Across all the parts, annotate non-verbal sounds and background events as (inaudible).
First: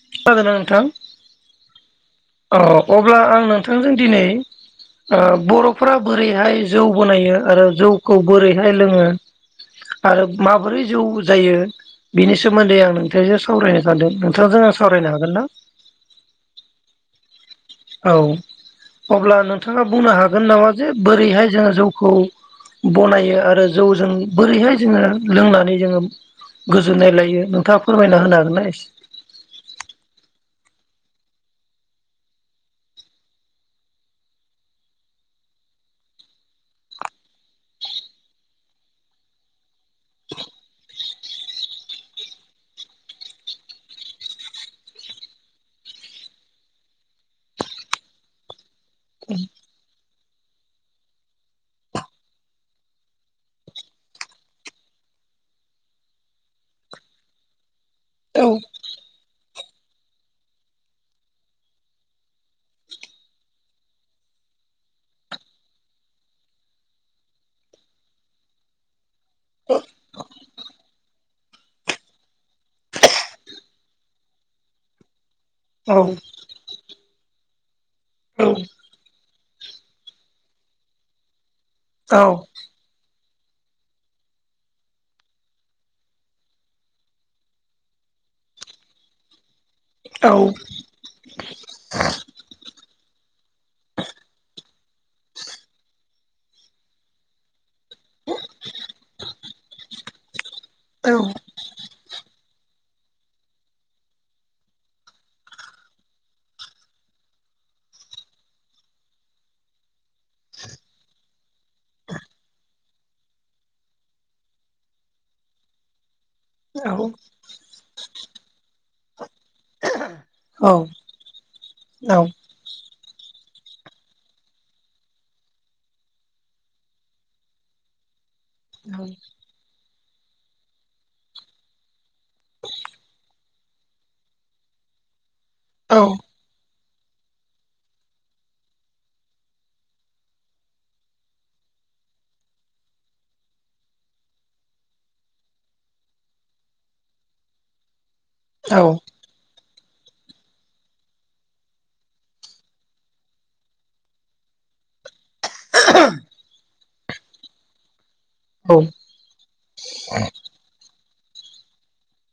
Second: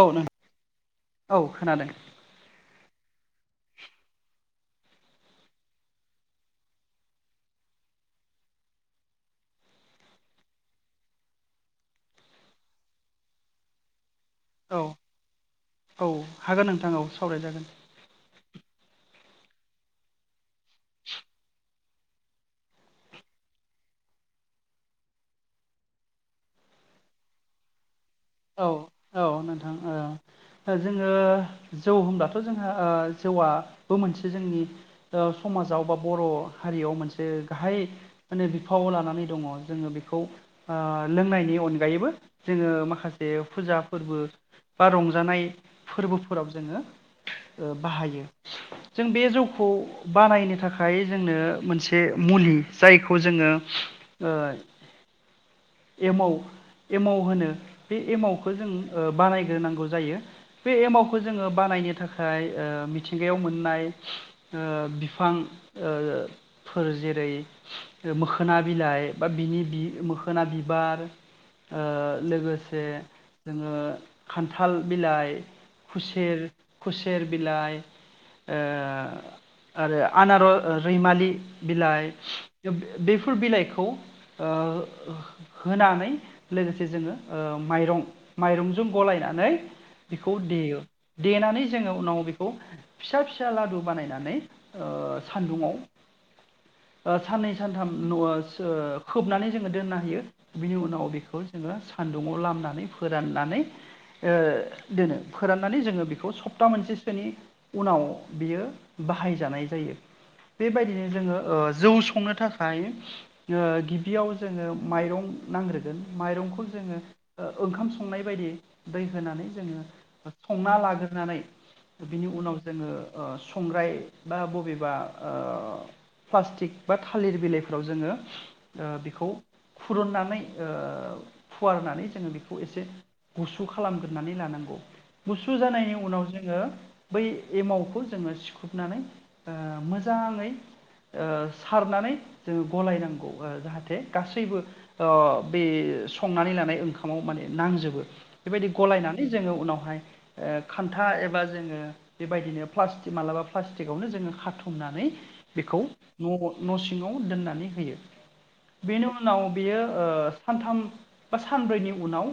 औ नों खोनादोंना नोंथां औ खोनादों अ अब्ला आं नोंथांजों दिनै ओ बर'फोरा बोरैहाय जौ बनायो आरो जौखौ बोरैहाय लोङो आरो माबोरै जौ जायो बिनि सोमोन्दै आं नोंथांजों सावरायनो सानदों। नोंथांजों आं औ सावरायनो हागोन ना औ हागोन नोंथां औ। सावराय जागोन। औ अब्ला नोंथाङा बुंनो हागोन नामा जे बोरैहाय जों जौ खौ बनायो आरो जौजों बोरैहाय जोङो लोंनानै जोङो गोजोननाय लायो नोंथां औ औ नोंथां ओ ओ जोङो जौ होनब्लाथ जोंहा ओ जौआबो मोनसे जोंनि ओ समाजाव बा बर हारियाव मोनसे गाहाय माने बिफावाव लानानै दङ जोङो बेखौ ओ लोंनायनि अनगायैबो जोङो माखासे ए फुजा फोरबो बा रंजानाय फोरबोफोराव जोङो ओ बाहायो जों बे जौखौ बानायनो थाखाय जोंनो मोनसे मुलि जायखौ जोङो ओ एमाव एमाव होनो बे औ एमावखौ जों ओ बानाय होनांगौ जायो बे एमावखौ जोङो बानायनो थाखाय ओ मिथिंगायाव मोननाय ओ बिफां ओ फोर जेरै मोखोना बिलाइ बा बिनि बि खोना बिबार ओ लोगोसे जोङो खान्थाल बिलाइ औ फुसेर खुसेर बिलाइ औ ओ आरो आनार ओ रैमालि बिलाइ औ बे फुल बिलाइखौ ओ होनानै लोगोसे जोङो ओ माइरं माइरंजों गलायनानै बेखौ देयो देनानै जोङो उनाव बेखौ फिसा फिसा लादु बानायनानै ओ सान्दुङाव ओ साननै सानथाम नया सो खोबनानै जोङो दोनना हायो बिनि उनाव औ बेखौ जोङो सान्दुङाव लामनानै फोराननानै ओ दोनो फोराननानै जोङो बेखौ सप्ता मोनसेसोनि उनाव बियो बाहायजानाय जायो। बेबायदिनो जोङो ओ जौ संनो थाखाय ओ गिबियाव जोङो माइरं नांग्रोगोन माइरंखौ जोङो ओ ओंखाम संनायबायदि दै होनानै जोङो औ थाङा लाग्रोनानै बिनि उनाव जोङो ओ संग्राय बा बबेबा ओ प्लासथिक बा थालिर बिलाइआव जोङो खौ खुरुननानै ओ फुवारनानै जोङो बेखौ एसे गुसु खालामग्रोनानै लानांगौ गुसु जानायनि औ उनाव जोङो बै एमावखौ जोङो सिख्रुबनानै ओ मोजाङै ओ सारनानै जोङो गलायनांगौ ओ जाहाथे गासैबो अ बे संनानै लानाय ओंखामाव माने नांजोबो बेबायदि औ गलायनानै जोङो उनावहाय ओ खान्था एबा जोङो बेबायदिनो प्लास्टिक मालाबा प्लास्टिकावनो जोङो खाथुमनानै बेखौ न ग न सिङाव दोननानै होयो। औ बेनो उनाव बियो ओ सानथाम बा सानब्रैनि उनाव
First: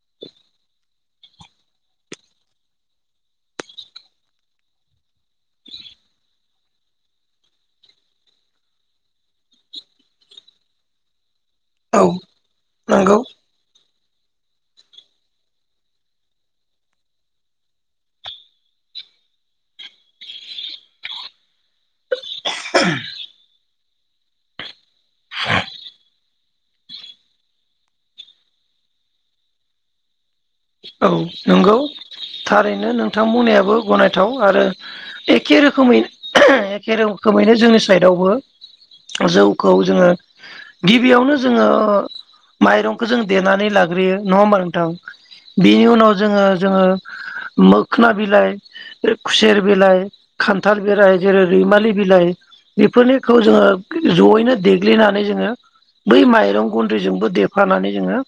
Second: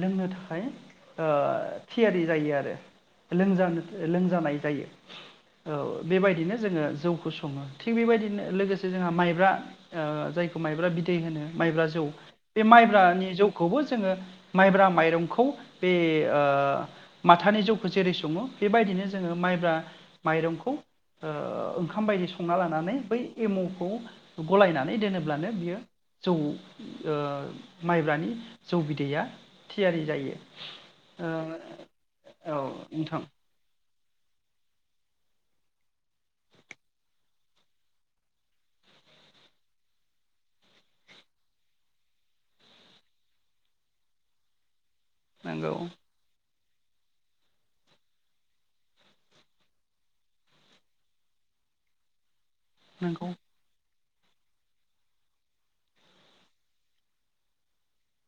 लोंनो थाखाय ओ थियारि जायो आरो लोंजानो लोंजानाय जायो औ बेबायदिनो जोङो जौखौ सङो थिख बेबायदिनो लोगोसे जोंहा माइब्रा ओ जाय माइब्रा बिदै होनो माइब्रा औ जौ बे नंगौ माइब्रानि जौखौबो जोङो माइब्रा माइरंखौ बे ओ माथानि जौखौ जेरै सङो बेबायदिनो जोङो माइब्रा माइरंखौ ओ ओंखाम बायदि संना लानानै बै एमावखौ गलायनानै दोनोब्लानो बियो जौ ओ माइब्रानि जौ बिदैया थियारि जायो। ओ नोंगौ औ थारैनो नोंथां नोंथांमोनायाबो गनाय थाव आरो एखे रोखोमै एखे रोखोमैनो जोंनि साइदावबो जौखौ जोङो गिबियावनो जोङो माइरंखौ जों देनानै लाग्रोयो नङा होमबा नोंथां। नंगौ बिनि उनाव ओ जोङो मोखोना बिलाइ खुसेर बिलाइ खान्थाल बिलाइ जेरै रैमालि बिलाइ नंगौ बेफोरनिखौ जोङो जयैनो देग्लिनानै जोङो बै माइरं गुन्दैजोंबो देफानानै जोङो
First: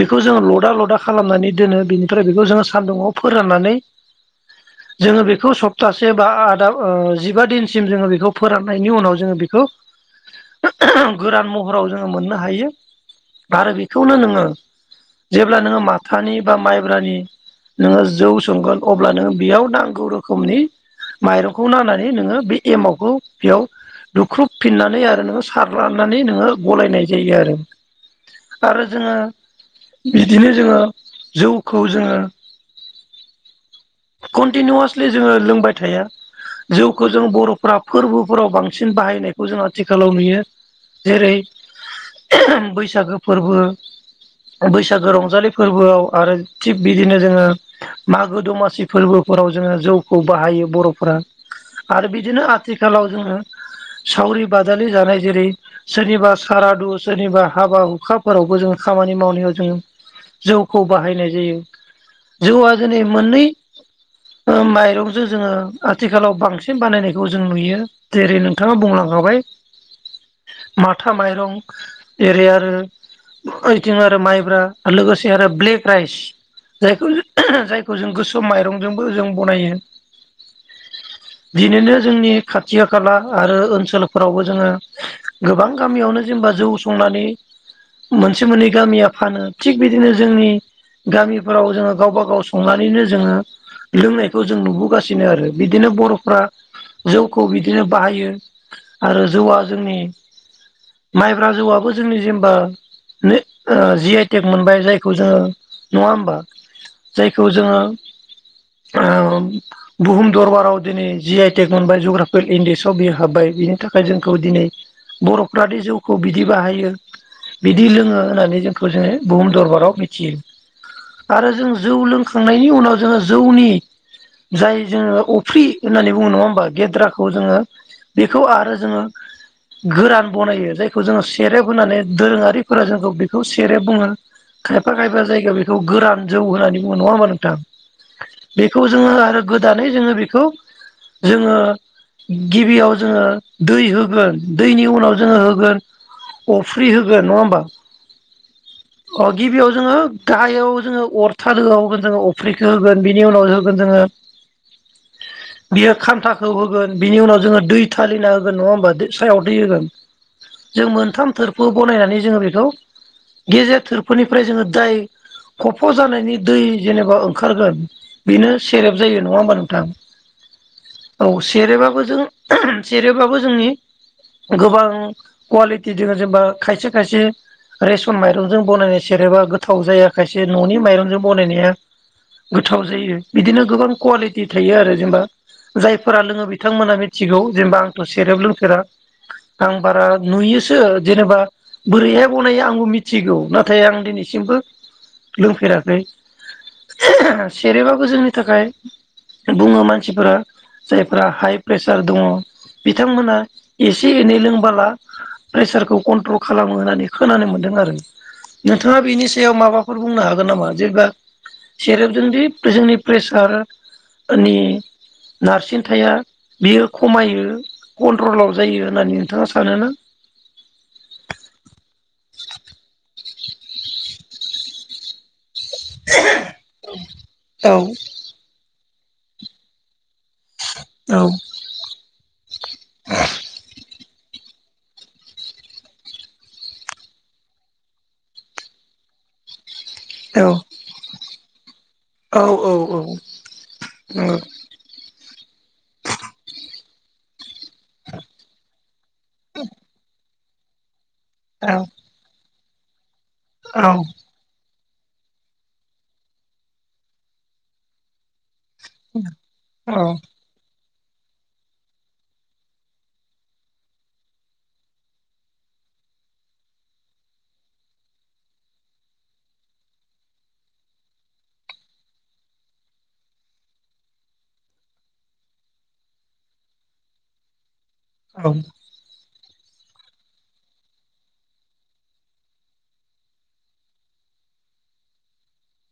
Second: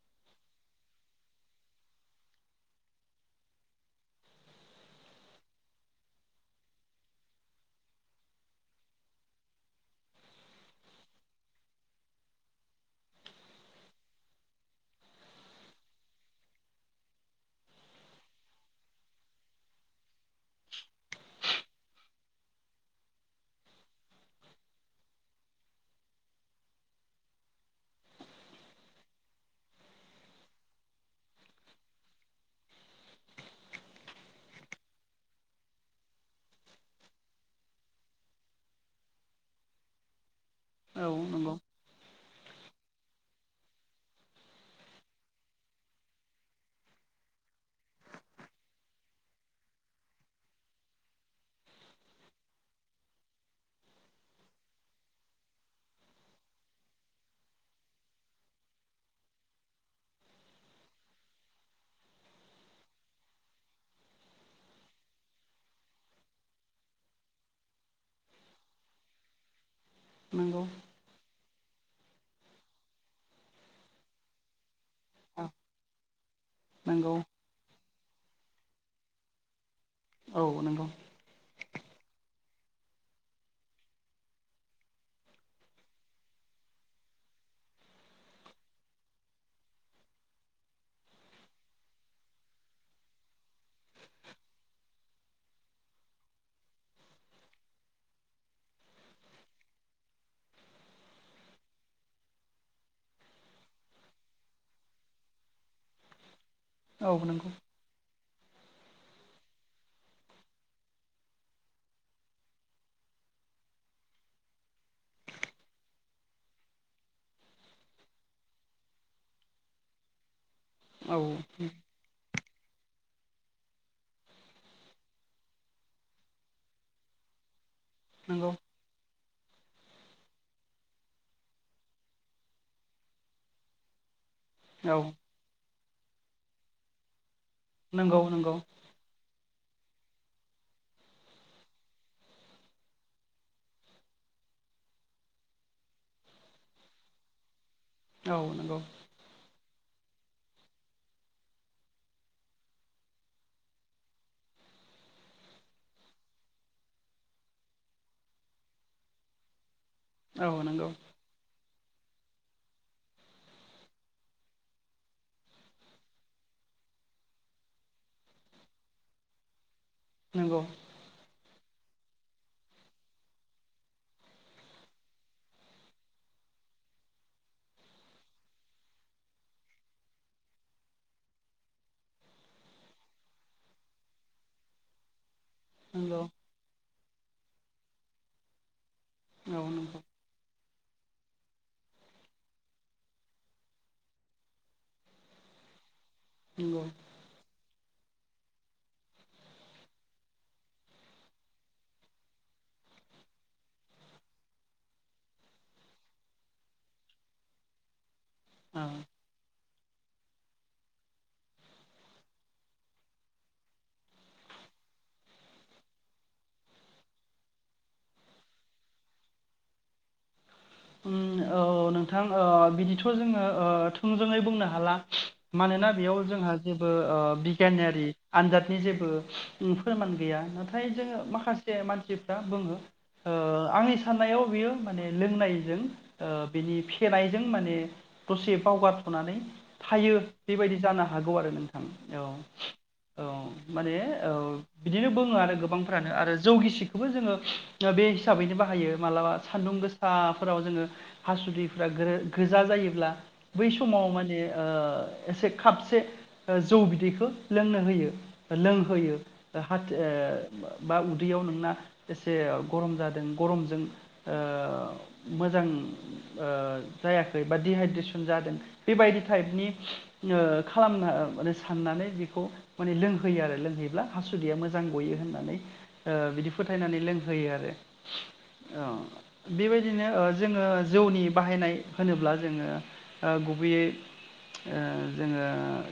बेखौ जोङो लदा लदा खालामनानै दोनो बेनि थारै बेखौ जोङो सान्दुुङाव फोराननानै जोङो बेखौ सप्तासे बा आदा ओ जिबा दिनसिम जोङो बेखौ फोराननायनि उनाव जोङो बेखौ गोरान महराव जोङो मोननो हायो आरो बेखौनो नोङो जेब्ला नोङो माथानि बा माइ बोरानि नोङो जौ संगोन अब्ला नोङो बेयाव नांगौ रोखोमनि माइरंखौ नानानै नोङो बे एमावखौ बेयाव दुख्रुबफिननानै आरो नोङो सारलानानै नोङो गलायनाय जायो आरो आरो जोङो बिदिनो जोङो जौ खौ जोङो कन्टिनिउवासलि जोङो लोंबाय थाया जौखौ जों बरफ्रा फोरबोफोराव बांसिन बाहायनायखौ जों आथिखालाव नुयो। औ जेरै नंगौ बैसागो फोरबो बैसागो रंजालि फोरबोआव आरो थिग बिदिनो जोङो मागो दमासि फोरबोफोराव जोङो जौखौ बाहायो बर'फोरा आरो बिदिनो आथिखालाव जोङो सावरि बादालि जानाय जेरै सोरनिबा सारादु सोरनिबा हाबा हुखाफोरावबो जोङो खामानि मावनायाव जोङो जौखौ बाहायनाय जायो जौआ जोनै मोननै ओ माइरंजों जोङो आथिखालाव बांसिन बानायनायखौ जों नुयो जेरै नोंथाङा बुंलांखाबाय नंगौ माथा माइरं जेरै आरो ओइथिं आरो माइब्रा लोगोसे आरो औ ब्लेक राइस नंगौ जायखौ (unintelligible) माइरंजोंबो जों बनायो। औ नंगौ बिनोनो जोंनि खाथि खाला आरो ओनसोलफोरावबो जोङो गोबां गामियावनो जेनेबा जौ संनानै मोनसे मोननै गामिया फानो थिग बिदिनो जोंनि गामिफोराव जोङो गावबा गाव संनानैनो जोङो लोंनायखौ जों नुबोगासिनो आरो बिदिनो बर'फ्रा जौखौ बिदिनो बाहायो आरो जौआ जोंनि माइब्रा जौआबो जोंनि जेनेबा जि आइ टेक मोनबाय जायखौ जोङो नङा होमबा। औ जायखौ नंगौ जोङो ओ बुहुम दरबाराव दिनै जि आइ टेक मोनबाय जग्राफिकेल इन्डेक्सआव बियो हाब्बाय बिनि थाखाय जोंखौ दिनै बर'फ्रादि जौखौ बिदि बाहायो बिदि लोङो होननानै जोंखौ बुहुम दरबाराव मिथियो। औ आरो जों जौ लोंखां (unintelligible) उनाव जोङो जौनि जाय जोङो अफ्रि होननानै बुङो नङा होमबा गेद्राखौ जोङो बेखौ नंगौ आरो जोङो गोरान बनायो जायखौ जोङो सेरेब होनानै दोरोङारिफोरा जोंखौ बेखौ सेरेब बुङो खायफा औ खायफा जायगा बे (unintelligible) गोरान जौ होननानै बुङो नङा ओमबा नोंथां नंगौ नंगौ बेखौ जोङो आरो दानै जोङो बेखौ जोङो गिबियाव जोङो दै होगोन दैनि उनाव जोङो होगोन अफ्रि होगोन नङा होमबा औ नंगौ अ गिबियाव जोङो गाहायाव जोङो अरथालोआव होगोन जों अफ्रै (unintelligible) होगोन बिनि उनाव होगोन जोङो बियो खान्थाखौ होगोन बिनि उनाव जोङो दै थालिना होगोन नङा होमबा सायाव दै होगोन औ नंगौ जों मोनथाम थोर (unintelligible) बनायनानै जोङो बेखौ गेजेर थोरफोनिफ्राय जोङो दाय खफ' जानायनि दै जेनेबा ओंखारगोन बेनो सेरेब जायो नङा होमबा नोंथां नंगौ औ सेरेबाबो जों सेरेबाबो जोंनि गोबां कुवालिटि दङ जेनबा खायसे खायसे रेसन माइरंजों बनायनाय सेरेबा गोथाव जाया खायसे न'नि माइरंजों बनायनाया गोथाव जायो बिदिनो गोबां कुवालिटि थायो आरो जेनबा औ जायफोरा लोङो बिथांमोना (unintelligible) जेनबा आंथ' सेरेब लोंफेरा आं नंगौ बारा नुयो (unintelligible) जेनेबा बोरैहाय बनायो आंबो मिथिगौ नाथाय आं दिनैसिमबो लोंफेराखै (unintelligible) (unintelligible) जोंनि थाखाय बुङो मानसिफोरा जायफ्रा हाइ प्रेसार दङ बिथांमोनहा एसे एनै लोंबोला प्रेसारखौ कन्ट्रल खालामो होननानै खोनानो मोन्दों आरो औ नोंथाङा बिनि सायाव माबा बेफोर बुंनो हागोन नामा जेबा सेरे पजोंदि जोंनि प्रेसारनि नारसिन था बियो खमायो कन्ट्रलाव जायो होननानै नोंथाङा सानोना उम औ ओ नोंथां बिदिथ' ओ जोङो थोंजोङै बुंनो हाला मानोना बेयाव जोंहा जेबो ओ औ बिगियानारि आनजादनि जेबो बो ओ फोरमान गौया नाथाय जों औ माखासे मानसिफोरा बुङो ओ आंनि साननायाव बियो माने लोंनाय जों ओ बिनि फेनायजों माने दसे बावगारथ'नानै थायो औ बेबायदि जानो हागौ आरो नोंथां औ औ माने औ बिदिनो बुङो आरो गोबांफ्रानो आरो जौगिसि खौबो जोङो बे हिसाबैनो बाहायो मालाबा सान्दुं गोसा फोराव जोङो औ हासुदैफोरा गो गो जा जायोब्ला बै समाव माने ओ एसे खापसे ओ जौ बिदैखौ लोंनो होयो। लोंहोयो हा (unintelligible) बा उदैयाव नोंना एसे गरम जादों गरमजों ओ मोजां ओ जायाखै बा दि हाइद्रेसन जादों। बेबायदि टाइपनि ओ खालामना माने साननानै बेखौ माने लोंहोयो आरो लोंहैयोब्ला हासुदैया मोजां गयो होननानै ओ बिदि फोथायनानै लोंहोयो आरो औ। बेबाय दिनो ओ जोङो जौनि बाहायनाय होनोब्ला जोङो ओ गुबैयै जोङो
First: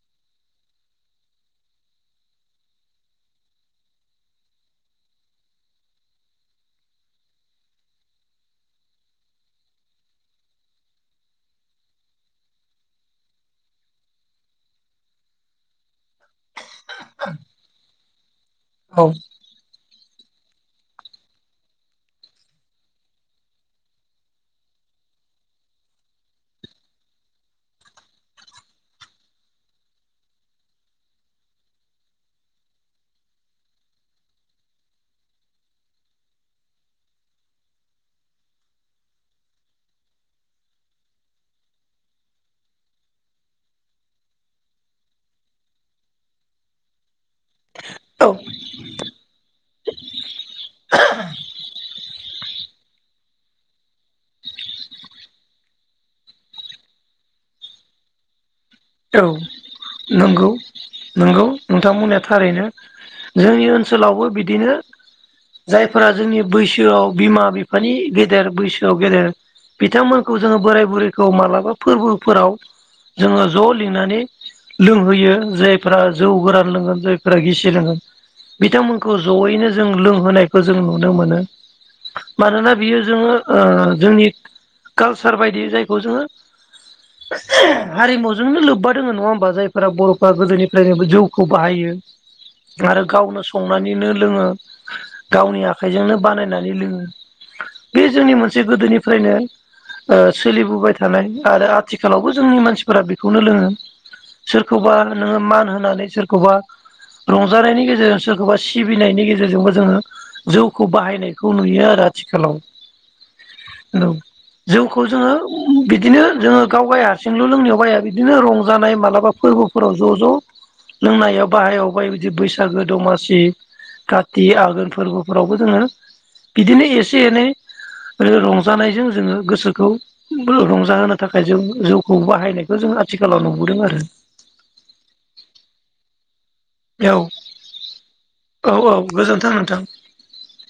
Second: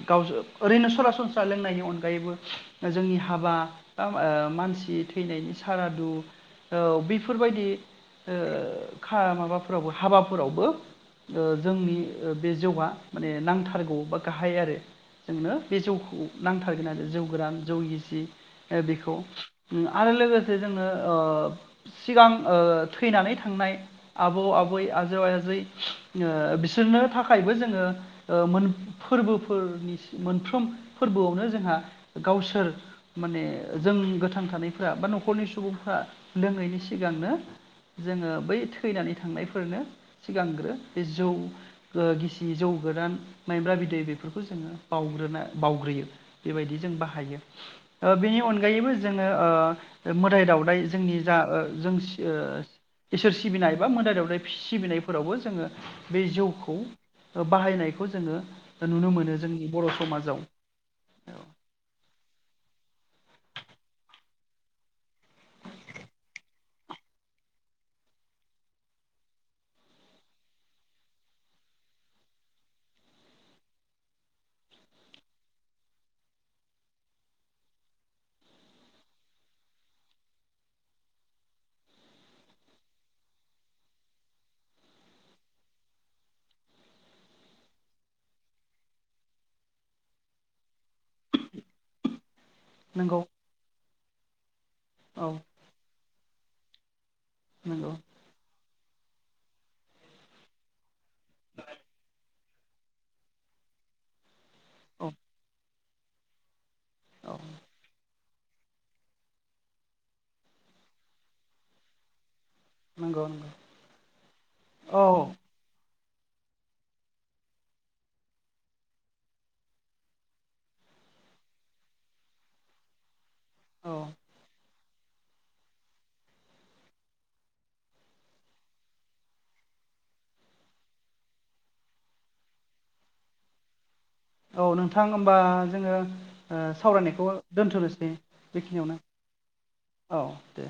गाव ओरैनो सरासनस्रा लोंनायनि अनगायैबो जोंनि हाबा (unintelligible) मानसि थैनायनि सारादु औ बेफोरबायदि ओ खा माबाफोरावबो हाबाफोरावबो ओ जोंनि बे जौआ माने नांथारगौ बा गाहाय आरो जोंनो बे जौ खौ नांथारगोन आरो जौ गोरान जौ गि सि ओ बेखौ औ उम आरो लोगोसे जोङो ओ सिगां ओ थैनानै थांनाय आबौ आबै आजौ आजै ओ बिसोरनो थाखायबो जोङो ओ मोन फोरबोफोरनि सि मोनफ्रोम फोरबोआवनो जोंहा गावसोर माने जों गोथां थानायफ्रा बा न'खरनि सुबुंफ्रा लोङैनि सिगांनो जोङो बै थैनानै थांनायफोरनो सिगांग्रो बे जौ ओ गिसि जौ गोरान माइब्रा बिदै बेफोरखौ जोङो बावग्रोना बावग्रोयो। बेबायदि जों बाहायो। ओ औ बेनि अनगायैबो जोङो ओ मोदाय दावउदाय जोंनि जा ओ जों ओ इसोर सिबिनाय एबा मोदाय दावदाय फि सिबिनायफोरावबो जोङो बे ओ जौखौ बाहायनायखौ जोङो नुनो औ मोनो जोंनि बर' समाजाव नंगौ औ नंगौ नोंथां बुंनाया थारैनो। जोंनि ओनसोलावबो बिदिनो जायफोरा जोंनि बैसोआव बिमा बिफानि गेदेर बैसोआव गेदेर बिथांमोनखौ जोङो बोराय बुरैखौ मालाबा फोरबोफोराव जोङो ज' लिंनानै लोंहोयो जायफोरा जौ गोरान लोंगोन जायफोरा गिसि लोंगोन बिथांमोनखौ ज'यैनो जों लोंहोनायखौ जों नुनो मोनो। मानोना बियो जोङो ओ जोंनि कालसार बायदि जायखौ जोङो हारिमु जोंनो लोब्बा दोङो नङा होमबा जायफोरा बर'फ्रा गोदोनिफ्रायनो जौखौ बाहायो। आरो नंगौ गावनो संनानैनो जोंङो औ गावनि आखाइजोंनो बानायना नै लोङो। नंगौ बे जोंनि मोनसे गोदोनि फ्रायनो सोलिबोबाय ओ थानाय आरो आथिखालावबो जोंनि मानसिफोरा बे खौनो लोंङो। सोरखौबा औ नोङो मान होनानै सोरखौबा औ रंजानायनि गेजेरजों सोरखौबा सिबिनायनि गेजेरजोंबो जोङो जौखौ बाहायनायखौ नुयो आरो आथिखालाव। नंगौ नंगौ औ जौखौ औ जोङो बिदिनो जोङो गावगाय हारसिंल' लोंनायाव बाया बि बिदिनो रंजानाय मालाबा फोरबोफोराव ज ज लोंनायाव बाहायाव बाय बिदि बैसागो दमासि। औ काथि आगोन। फोरबोफोरावबो जोंङो बिदिनो एसे एनै रंजानायजों जोङो गोसोखौ रंजाहोनो थाखाय जों जौखौ बाहायनाय। खौ जों आथिखालाव नुबोदों आरो। औ नोंथां होमबा जोंङो। औ सावरायनायखौ दोनथनोसै औ औ बेखिनियावनो गोजोन्थों नोंथां। औ दे।